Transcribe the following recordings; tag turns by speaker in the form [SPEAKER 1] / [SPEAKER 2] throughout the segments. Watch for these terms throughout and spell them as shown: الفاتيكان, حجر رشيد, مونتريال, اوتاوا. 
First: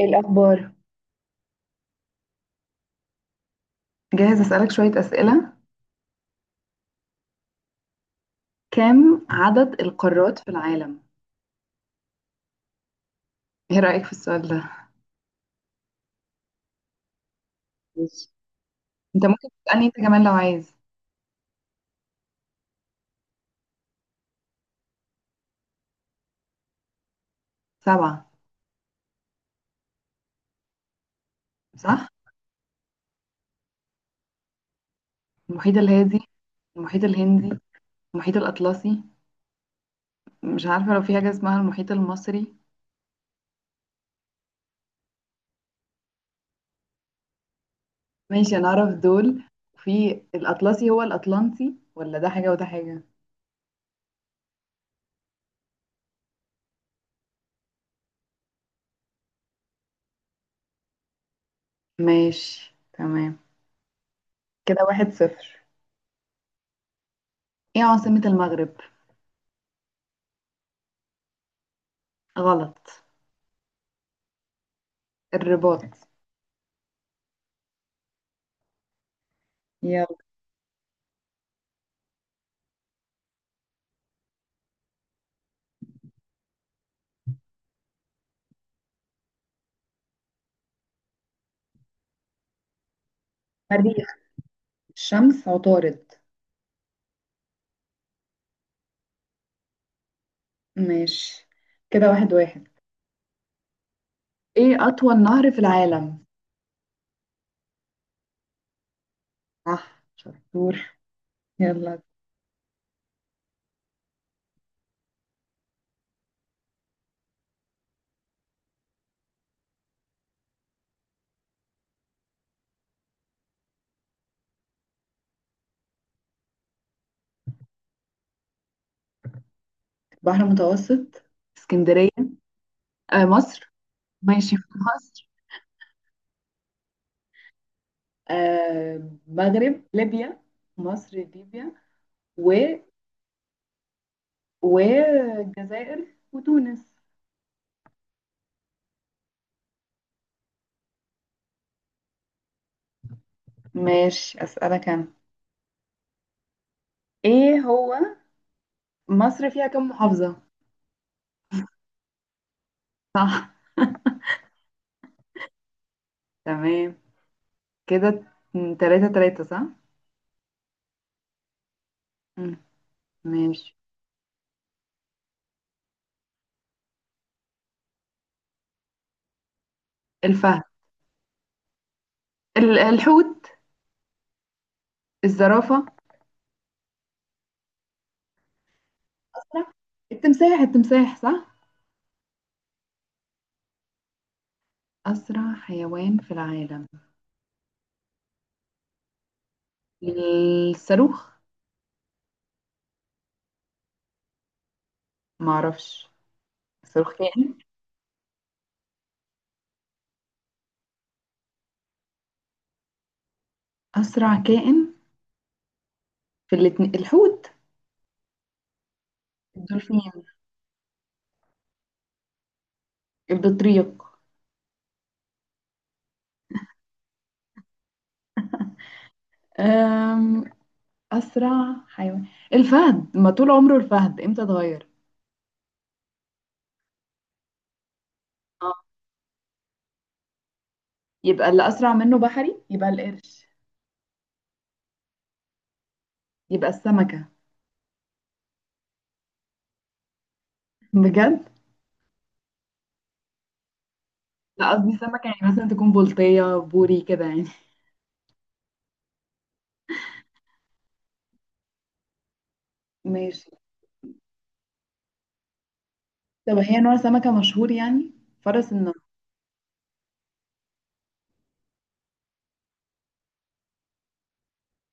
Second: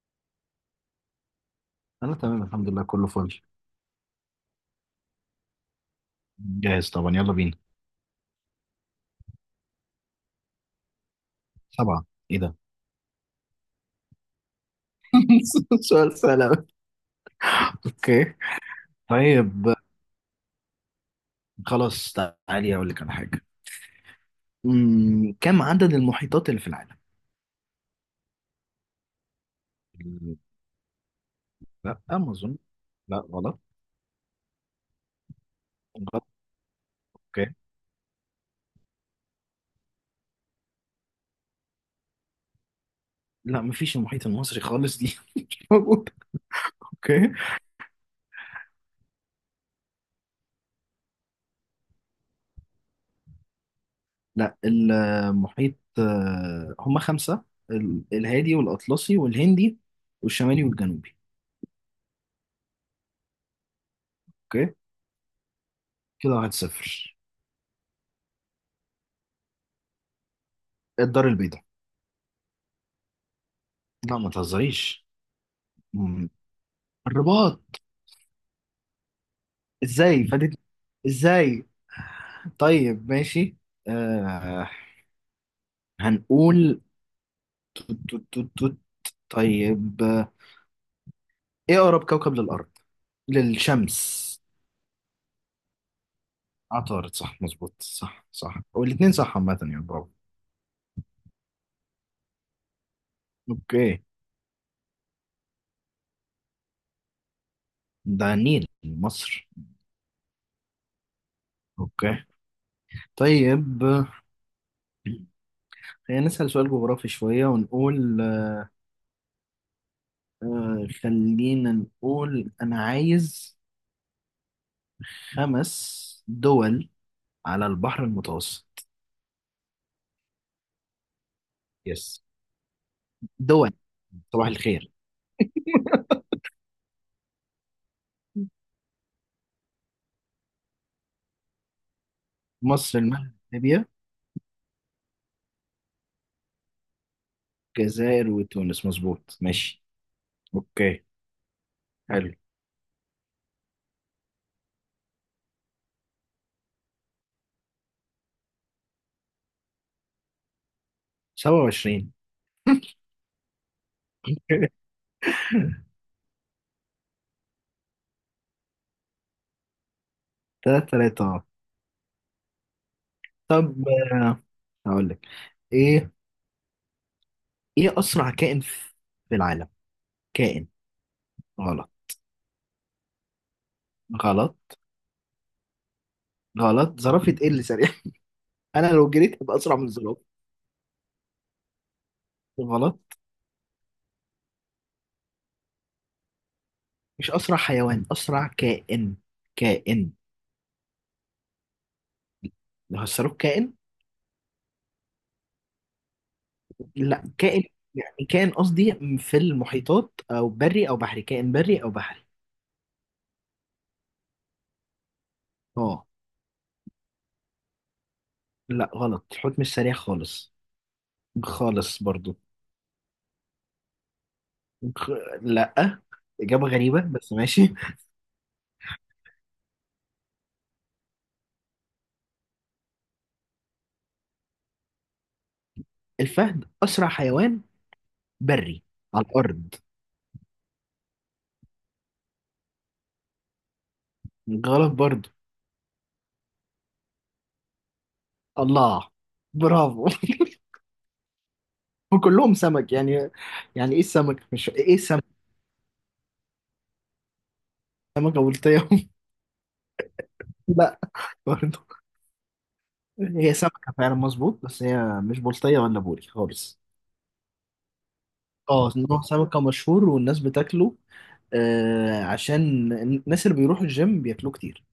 [SPEAKER 1] إيه الأخبار؟
[SPEAKER 2] انا تمام الحمد لله كله فل.
[SPEAKER 1] جاهز أسألك شوية أسئلة.
[SPEAKER 2] جاهز طبعا، يلا بينا.
[SPEAKER 1] كم عدد القارات في العالم؟
[SPEAKER 2] سبعة. ايه ده؟
[SPEAKER 1] إيه رأيك في السؤال ده؟
[SPEAKER 2] سؤال سهل أوي.
[SPEAKER 1] ماشي.
[SPEAKER 2] اوكي.
[SPEAKER 1] أنت ممكن
[SPEAKER 2] طيب
[SPEAKER 1] تسألني أنت كمان لو عايز.
[SPEAKER 2] خلاص، تعالي اقول لك على حاجة. كم عدد المحيطات اللي في العالم؟
[SPEAKER 1] سبعة.
[SPEAKER 2] لا
[SPEAKER 1] صح؟
[SPEAKER 2] ما اظن. لا غلط.
[SPEAKER 1] المحيط الهادي،
[SPEAKER 2] غلط.
[SPEAKER 1] المحيط
[SPEAKER 2] اوكي.
[SPEAKER 1] الهندي، المحيط الأطلسي. مش عارفة لو في حاجة اسمها المحيط المصري.
[SPEAKER 2] لا مفيش المحيط المصري خالص، دي مش موجودة. اوكي.
[SPEAKER 1] ماشي، أنا أعرف دول. في الأطلسي هو الأطلنطي ولا ده حاجة وده حاجة؟
[SPEAKER 2] لا المحيط، هما خمسة. الهادي والأطلسي والهندي والشمالي والجنوبي.
[SPEAKER 1] ماشي تمام.
[SPEAKER 2] اوكي.
[SPEAKER 1] كده واحد صفر.
[SPEAKER 2] كده 1-0.
[SPEAKER 1] إيه عاصمة المغرب؟
[SPEAKER 2] الدار البيضاء.
[SPEAKER 1] غلط.
[SPEAKER 2] لا ما تهزريش.
[SPEAKER 1] الرباط.
[SPEAKER 2] مم. الرباط.
[SPEAKER 1] يلا.
[SPEAKER 2] ازاي فاتت؟ ازاي؟ طيب ماشي. آه هنقول توت توت توت توت. طيب، ايه اقرب كوكب
[SPEAKER 1] مريخ.
[SPEAKER 2] للشمس؟
[SPEAKER 1] الشمس عطارد.
[SPEAKER 2] عطارد، صح مظبوط، صح صح والاتنين صح عامة، يعني برافو.
[SPEAKER 1] ماشي، كده واحد واحد.
[SPEAKER 2] اوكي.
[SPEAKER 1] ايه أطول نهر في العالم؟
[SPEAKER 2] ده النيل، مصر.
[SPEAKER 1] صح شطور. يلا.
[SPEAKER 2] اوكي. طيب، خلينا نسأل سؤال جغرافي شوية ونقول، خلينا نقول انا عايز خمس دول على البحر المتوسط.
[SPEAKER 1] بحر متوسط، اسكندرية،
[SPEAKER 2] يس.
[SPEAKER 1] آه مصر.
[SPEAKER 2] دول. صباح
[SPEAKER 1] ماشي، في
[SPEAKER 2] الخير.
[SPEAKER 1] مصر، آه مغرب ليبيا، مصر ليبيا و
[SPEAKER 2] مصر، المغرب، ليبيا،
[SPEAKER 1] والجزائر وتونس.
[SPEAKER 2] الجزائر وتونس، مظبوط ماشي. اوكي. حلو.
[SPEAKER 1] ماشي، أسألك أنا. ايه هو، مصر فيها كم محافظة؟
[SPEAKER 2] 27.
[SPEAKER 1] صح تمام. كده، تلاتة تلاتة صح.
[SPEAKER 2] 3-3، اه.
[SPEAKER 1] مم.
[SPEAKER 2] طب،
[SPEAKER 1] ماشي.
[SPEAKER 2] هقول لك ايه. ايه اسرع كائن في العالم؟
[SPEAKER 1] الفهد.
[SPEAKER 2] كائن. غلط.
[SPEAKER 1] الحوت.
[SPEAKER 2] غلط.
[SPEAKER 1] الزرافة.
[SPEAKER 2] غلط. زرافة؟ ايه اللي سريع؟ انا لو جريت ابقى اسرع من الزرافة.
[SPEAKER 1] التمساح التمساح صح.
[SPEAKER 2] غلط.
[SPEAKER 1] أسرع حيوان في العالم.
[SPEAKER 2] مش اسرع حيوان، اسرع كائن. كائن.
[SPEAKER 1] الصاروخ.
[SPEAKER 2] لو هسروك كائن.
[SPEAKER 1] معرفش. الصاروخ
[SPEAKER 2] لا،
[SPEAKER 1] كائن.
[SPEAKER 2] كائن يعني، كائن قصدي، في المحيطات او بري او بحري، كائن بري او بحري.
[SPEAKER 1] أسرع كائن.
[SPEAKER 2] اه.
[SPEAKER 1] في الاتنين الحوت.
[SPEAKER 2] لا غلط، الحوت مش سريع
[SPEAKER 1] الدولفين.
[SPEAKER 2] خالص. خالص برضو.
[SPEAKER 1] البطريق.
[SPEAKER 2] خ... لا، اجابه غريبه بس ماشي.
[SPEAKER 1] أم... أسرع حيوان الفهد، ما طول عمره الفهد، إمتى اتغير؟
[SPEAKER 2] الفهد اسرع حيوان
[SPEAKER 1] آه.
[SPEAKER 2] بري على الارض.
[SPEAKER 1] يبقى اللي أسرع منه بحري يبقى القرش.
[SPEAKER 2] غلط برضو.
[SPEAKER 1] يبقى السمكة.
[SPEAKER 2] الله، برافو.
[SPEAKER 1] بجد.
[SPEAKER 2] وكلهم سمك يعني. يعني ايه السمك، مش
[SPEAKER 1] لا
[SPEAKER 2] ايه
[SPEAKER 1] قصدي سمكة
[SPEAKER 2] السمك.
[SPEAKER 1] يعني مثلا تكون بلطية بوري كده يعني.
[SPEAKER 2] سمكه بلطيه. لا، برضو.
[SPEAKER 1] ماشي.
[SPEAKER 2] هي سمكه فعلا، مظبوط، بس هي مش بلطيه ولا بوري
[SPEAKER 1] طب هي
[SPEAKER 2] خالص.
[SPEAKER 1] نوع سمكة مشهور يعني. فرس
[SPEAKER 2] اه،
[SPEAKER 1] النهر.
[SPEAKER 2] نوع سمكة مشهور والناس بتاكله، عشان الناس اللي بيروحوا الجيم بياكلوه كتير.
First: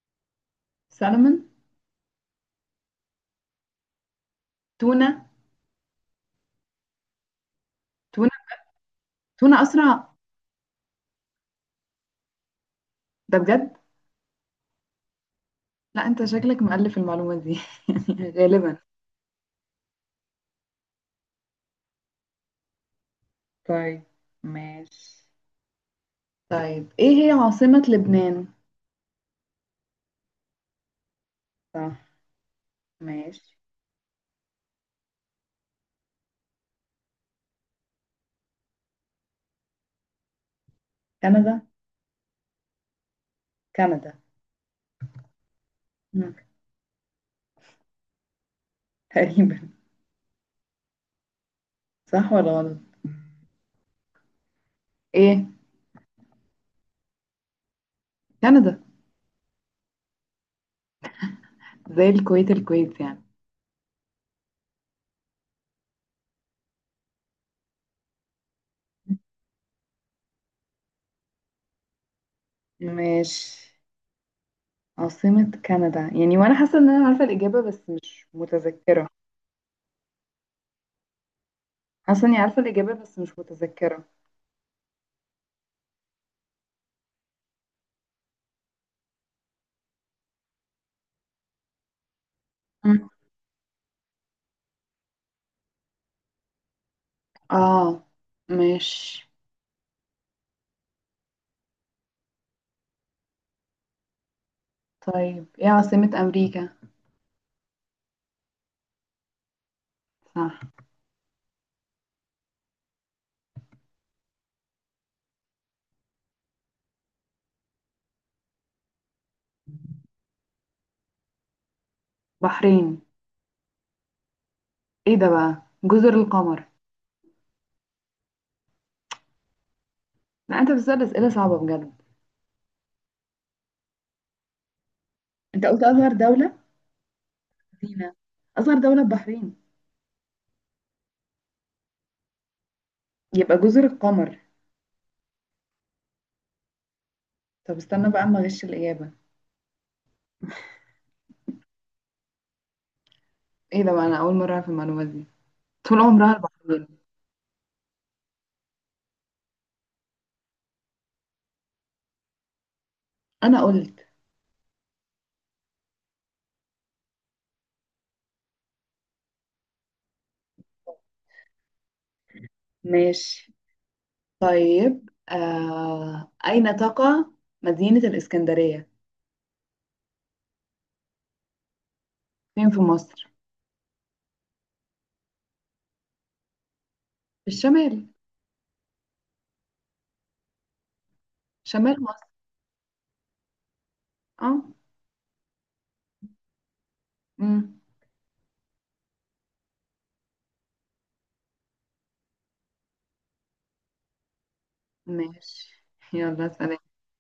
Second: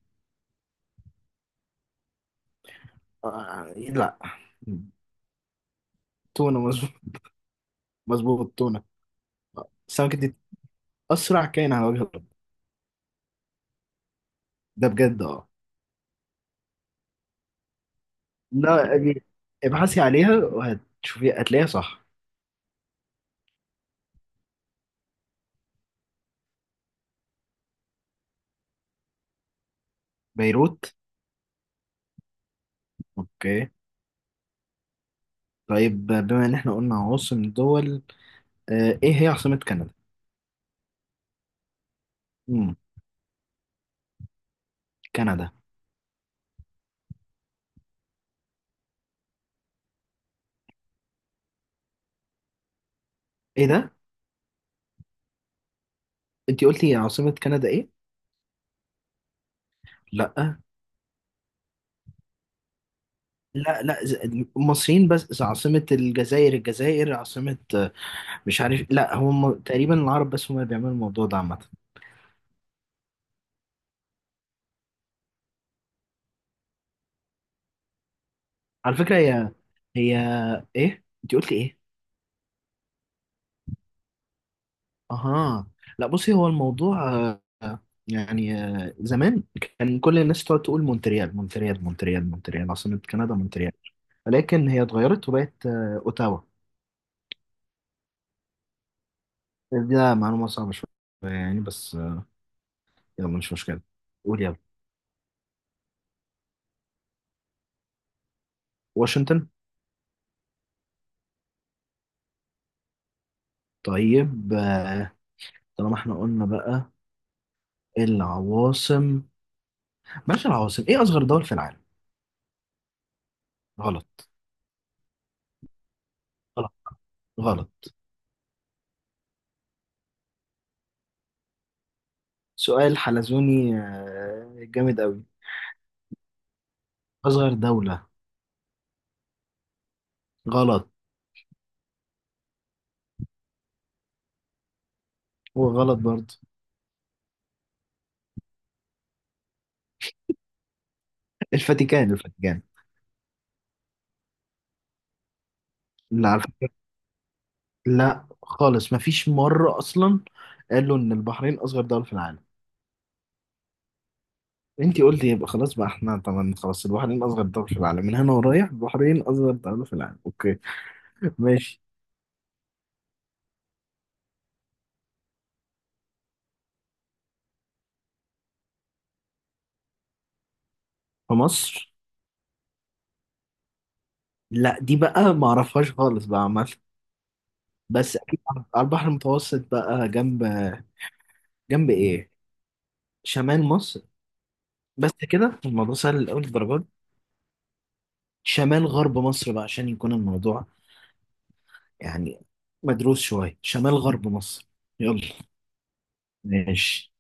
[SPEAKER 1] سالمون.
[SPEAKER 2] لا.
[SPEAKER 1] تونة.
[SPEAKER 2] تونة، مظبوط.
[SPEAKER 1] تونة
[SPEAKER 2] مظبوط، تونة.
[SPEAKER 1] تونة أسرع.
[SPEAKER 2] السمكة دي أسرع كائن على وجه الأرض.
[SPEAKER 1] ده بجد.
[SPEAKER 2] ده بجد. اه.
[SPEAKER 1] لا أنت شكلك مؤلف المعلومة دي. يعني غالبا.
[SPEAKER 2] لا دي- ابحثي عليها وهتشوفي، هتلاقيها صح.
[SPEAKER 1] طيب. ماشي. طيب إيه هي عاصمة لبنان؟
[SPEAKER 2] بيروت.
[SPEAKER 1] صح. ماشي.
[SPEAKER 2] اوكي. طيب، بما ان احنا قلنا عواصم دول، ايه هي عاصمة كندا؟
[SPEAKER 1] كندا.
[SPEAKER 2] مم.
[SPEAKER 1] كندا.
[SPEAKER 2] كندا.
[SPEAKER 1] مم. تقريبا. صح ولا غلط؟
[SPEAKER 2] ايه ده؟
[SPEAKER 1] إيه.
[SPEAKER 2] انتي قلتي عاصمة كندا ايه؟
[SPEAKER 1] كندا
[SPEAKER 2] لا
[SPEAKER 1] زي الكويت الكويت يعني.
[SPEAKER 2] لا لا، المصريين بس، عاصمة الجزائر الجزائر، عاصمة، مش عارف، لا هم تقريبا العرب بس هم اللي بيعملوا الموضوع ده عامة.
[SPEAKER 1] ماشي، عاصمة كندا يعني، وأنا حاسة إن أنا عارفة الإجابة بس مش
[SPEAKER 2] على
[SPEAKER 1] متذكرة.
[SPEAKER 2] فكرة هي ايه، انت قلت ايه؟
[SPEAKER 1] حاسة إني عارفة الإجابة بس مش متذكرة.
[SPEAKER 2] اها. لا بصي، هو الموضوع، يعني، زمان كان كل الناس تقعد تقول مونتريال مونتريال مونتريال مونتريال، عاصمة
[SPEAKER 1] مم.
[SPEAKER 2] كندا مونتريال، ولكن هي اتغيرت وبقت، اوتاوا.
[SPEAKER 1] آه. ماشي.
[SPEAKER 2] ده معلومة صعبة شوية يعني، بس، يلا مش مشكلة، قول يلا.
[SPEAKER 1] طيب إيه عاصمة أمريكا؟
[SPEAKER 2] واشنطن.
[SPEAKER 1] صح.
[SPEAKER 2] طيب، طالما احنا قلنا بقى العواصم، بلاش العواصم. ايه اصغر دول في العالم؟
[SPEAKER 1] بحرين.
[SPEAKER 2] غلط.
[SPEAKER 1] ايه ده بقى. جزر القمر.
[SPEAKER 2] غلط. غلط.
[SPEAKER 1] لا انت بتسأل اسئله صعبه بجد.
[SPEAKER 2] سؤال حلزوني، جامد قوي.
[SPEAKER 1] انت قلت اصغر دوله،
[SPEAKER 2] اصغر دولة.
[SPEAKER 1] مدينه، اصغر دوله البحرين.
[SPEAKER 2] غلط.
[SPEAKER 1] يبقى جزر القمر.
[SPEAKER 2] وغلط برضه.
[SPEAKER 1] طب استنى بقى اما اغش الاجابه.
[SPEAKER 2] الفاتيكان، الفاتيكان.
[SPEAKER 1] ايه ده بقى، انا اول مره اعرف المعلومات دي. طول
[SPEAKER 2] لا
[SPEAKER 1] عمرها
[SPEAKER 2] على فكرة.
[SPEAKER 1] البحرين.
[SPEAKER 2] لا خالص، مفيش مرة اصلا قالوا ان البحرين اصغر دولة في العالم.
[SPEAKER 1] انا قلت.
[SPEAKER 2] انتي قلتي يبقى خلاص بقى، احنا طبعا خلاص، البحرين اصغر دولة في العالم، من هنا ورايح البحرين اصغر دولة في العالم. اوكي. ماشي.
[SPEAKER 1] ماشي. طيب اين تقع مدينه الاسكندريه؟
[SPEAKER 2] في مصر.
[SPEAKER 1] فين في مصر.
[SPEAKER 2] لا دي بقى ما اعرفهاش خالص بقى عامة،
[SPEAKER 1] في الشمال.
[SPEAKER 2] بس اكيد على البحر المتوسط بقى، جنب. جنب
[SPEAKER 1] شمال مصر.
[SPEAKER 2] ايه؟ شمال مصر.
[SPEAKER 1] اه.
[SPEAKER 2] بس كده الموضوع سهل لأول الدرجات.
[SPEAKER 1] امم.
[SPEAKER 2] شمال غرب مصر بقى، عشان يكون الموضوع، يعني، مدروس شوية. شمال غرب مصر. يلا.
[SPEAKER 1] ماشي. يلا سلام.
[SPEAKER 2] ماشي.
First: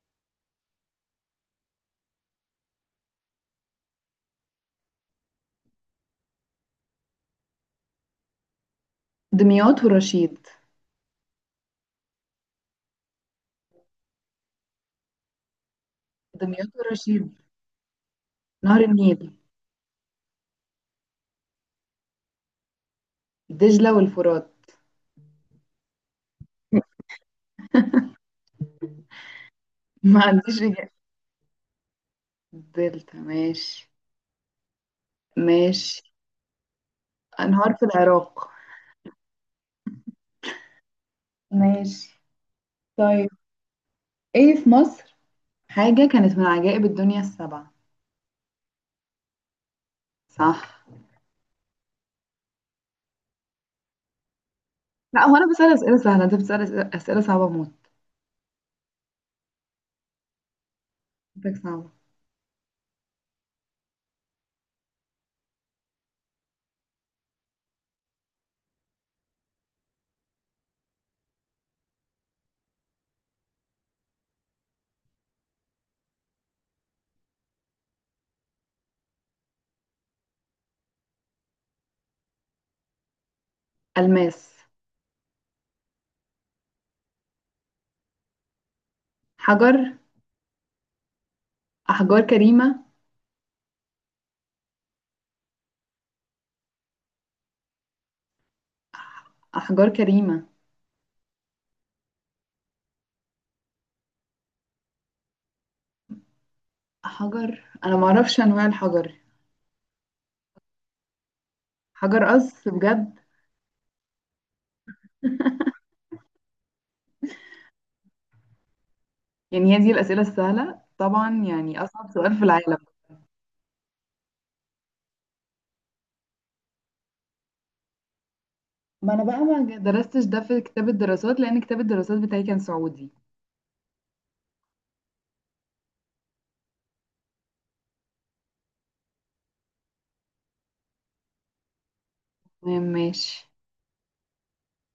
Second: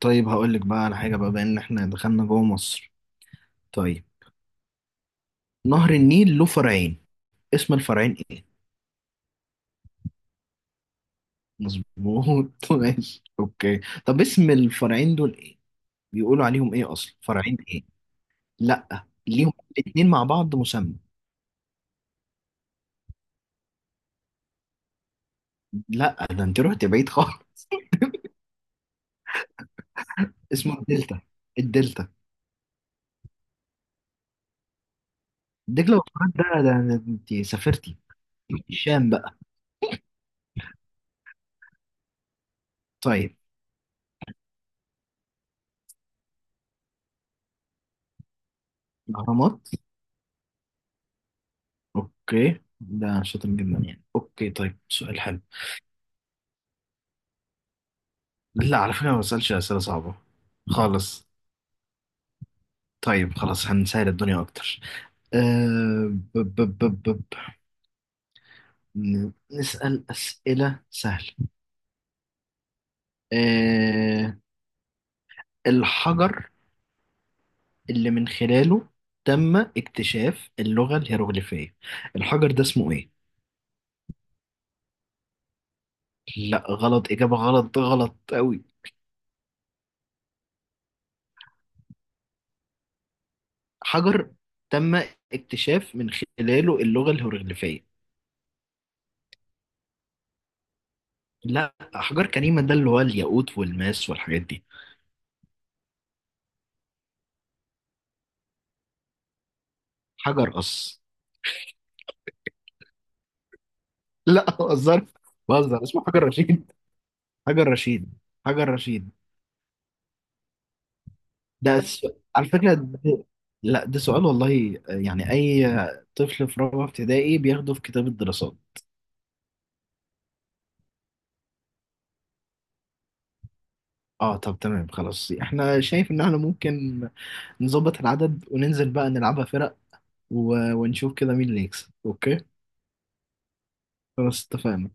[SPEAKER 2] طيب هقول لك بقى على حاجة بقى، بما ان احنا دخلنا جوه مصر. طيب، نهر النيل له فرعين. اسم الفرعين ايه؟
[SPEAKER 1] دمياط ورشيد.
[SPEAKER 2] مظبوط. ماشي. اوكي. طب اسم الفرعين دول ايه؟ بيقولوا
[SPEAKER 1] دمياط
[SPEAKER 2] عليهم ايه اصلا؟
[SPEAKER 1] ورشيد.
[SPEAKER 2] فرعين ايه؟
[SPEAKER 1] نهر
[SPEAKER 2] لا،
[SPEAKER 1] النيل.
[SPEAKER 2] ليهم الاتنين مع بعض مسمى.
[SPEAKER 1] دجلة والفرات.
[SPEAKER 2] لا ده انت رحت بعيد خالص.
[SPEAKER 1] ما عنديش
[SPEAKER 2] اسمه
[SPEAKER 1] إجابة.
[SPEAKER 2] الدلتا. الدلتا.
[SPEAKER 1] دلتا ماشي.
[SPEAKER 2] دجلة
[SPEAKER 1] ماشي.
[SPEAKER 2] والفرات؟ ده انت
[SPEAKER 1] أنهار في
[SPEAKER 2] سافرتي
[SPEAKER 1] العراق.
[SPEAKER 2] الشام بقى.
[SPEAKER 1] ماشي. طيب.
[SPEAKER 2] طيب،
[SPEAKER 1] إيه في مصر حاجة كانت من عجائب الدنيا السبعة؟
[SPEAKER 2] الاهرامات.
[SPEAKER 1] صح.
[SPEAKER 2] اوكي، ده شاطر جدا يعني. اوكي، طيب سؤال
[SPEAKER 1] لا هو
[SPEAKER 2] حلو.
[SPEAKER 1] أنا بسأل أسئلة سهلة، أنت بتسأل أسئلة صعبة موت.
[SPEAKER 2] لا، على فكرة ما بسألش أسئلة صعبة خالص.
[SPEAKER 1] أسئلتك صعبة.
[SPEAKER 2] طيب خلاص، هنسهل الدنيا أكتر. أه ب ب ب ب ب. نسأل أسئلة سهلة. أه الحجر اللي من خلاله تم اكتشاف اللغة الهيروغليفية، الحجر ده اسمه إيه؟
[SPEAKER 1] ألماس.
[SPEAKER 2] لا غلط، إجابة غلط، غلط أوي.
[SPEAKER 1] حجر. أحجار كريمة.
[SPEAKER 2] حجر تم اكتشاف من خلاله اللغة الهيروغليفية.
[SPEAKER 1] أحجار كريمة.
[SPEAKER 2] لا، أحجار كريمة ده اللي هو الياقوت والماس والحاجات دي.
[SPEAKER 1] حجر أنا معرفش أنواع الحجر.
[SPEAKER 2] حجر قص.
[SPEAKER 1] حجر قص. بجد.
[SPEAKER 2] لا بهزر، بهزر. اسمه حجر رشيد. حجر رشيد. حجر رشيد.
[SPEAKER 1] يعني هي دي الأسئلة السهلة؟ طبعا
[SPEAKER 2] ده
[SPEAKER 1] يعني
[SPEAKER 2] س...
[SPEAKER 1] أصعب سؤال في
[SPEAKER 2] على فكرة
[SPEAKER 1] العالم.
[SPEAKER 2] ده... لا، ده سؤال والله، يعني أي طفل في رابعة ابتدائي بياخده في كتاب الدراسات.
[SPEAKER 1] ما انا بقى ما درستش ده في كتاب الدراسات لان كتاب الدراسات بتاعي كان سعودي.
[SPEAKER 2] اه، طب تمام خلاص، احنا شايف ان احنا ممكن نظبط العدد وننزل بقى نلعبها فرق، ونشوف كده مين اللي يكسب. اوكي.
[SPEAKER 1] ماشي
[SPEAKER 2] خلاص اتفقنا.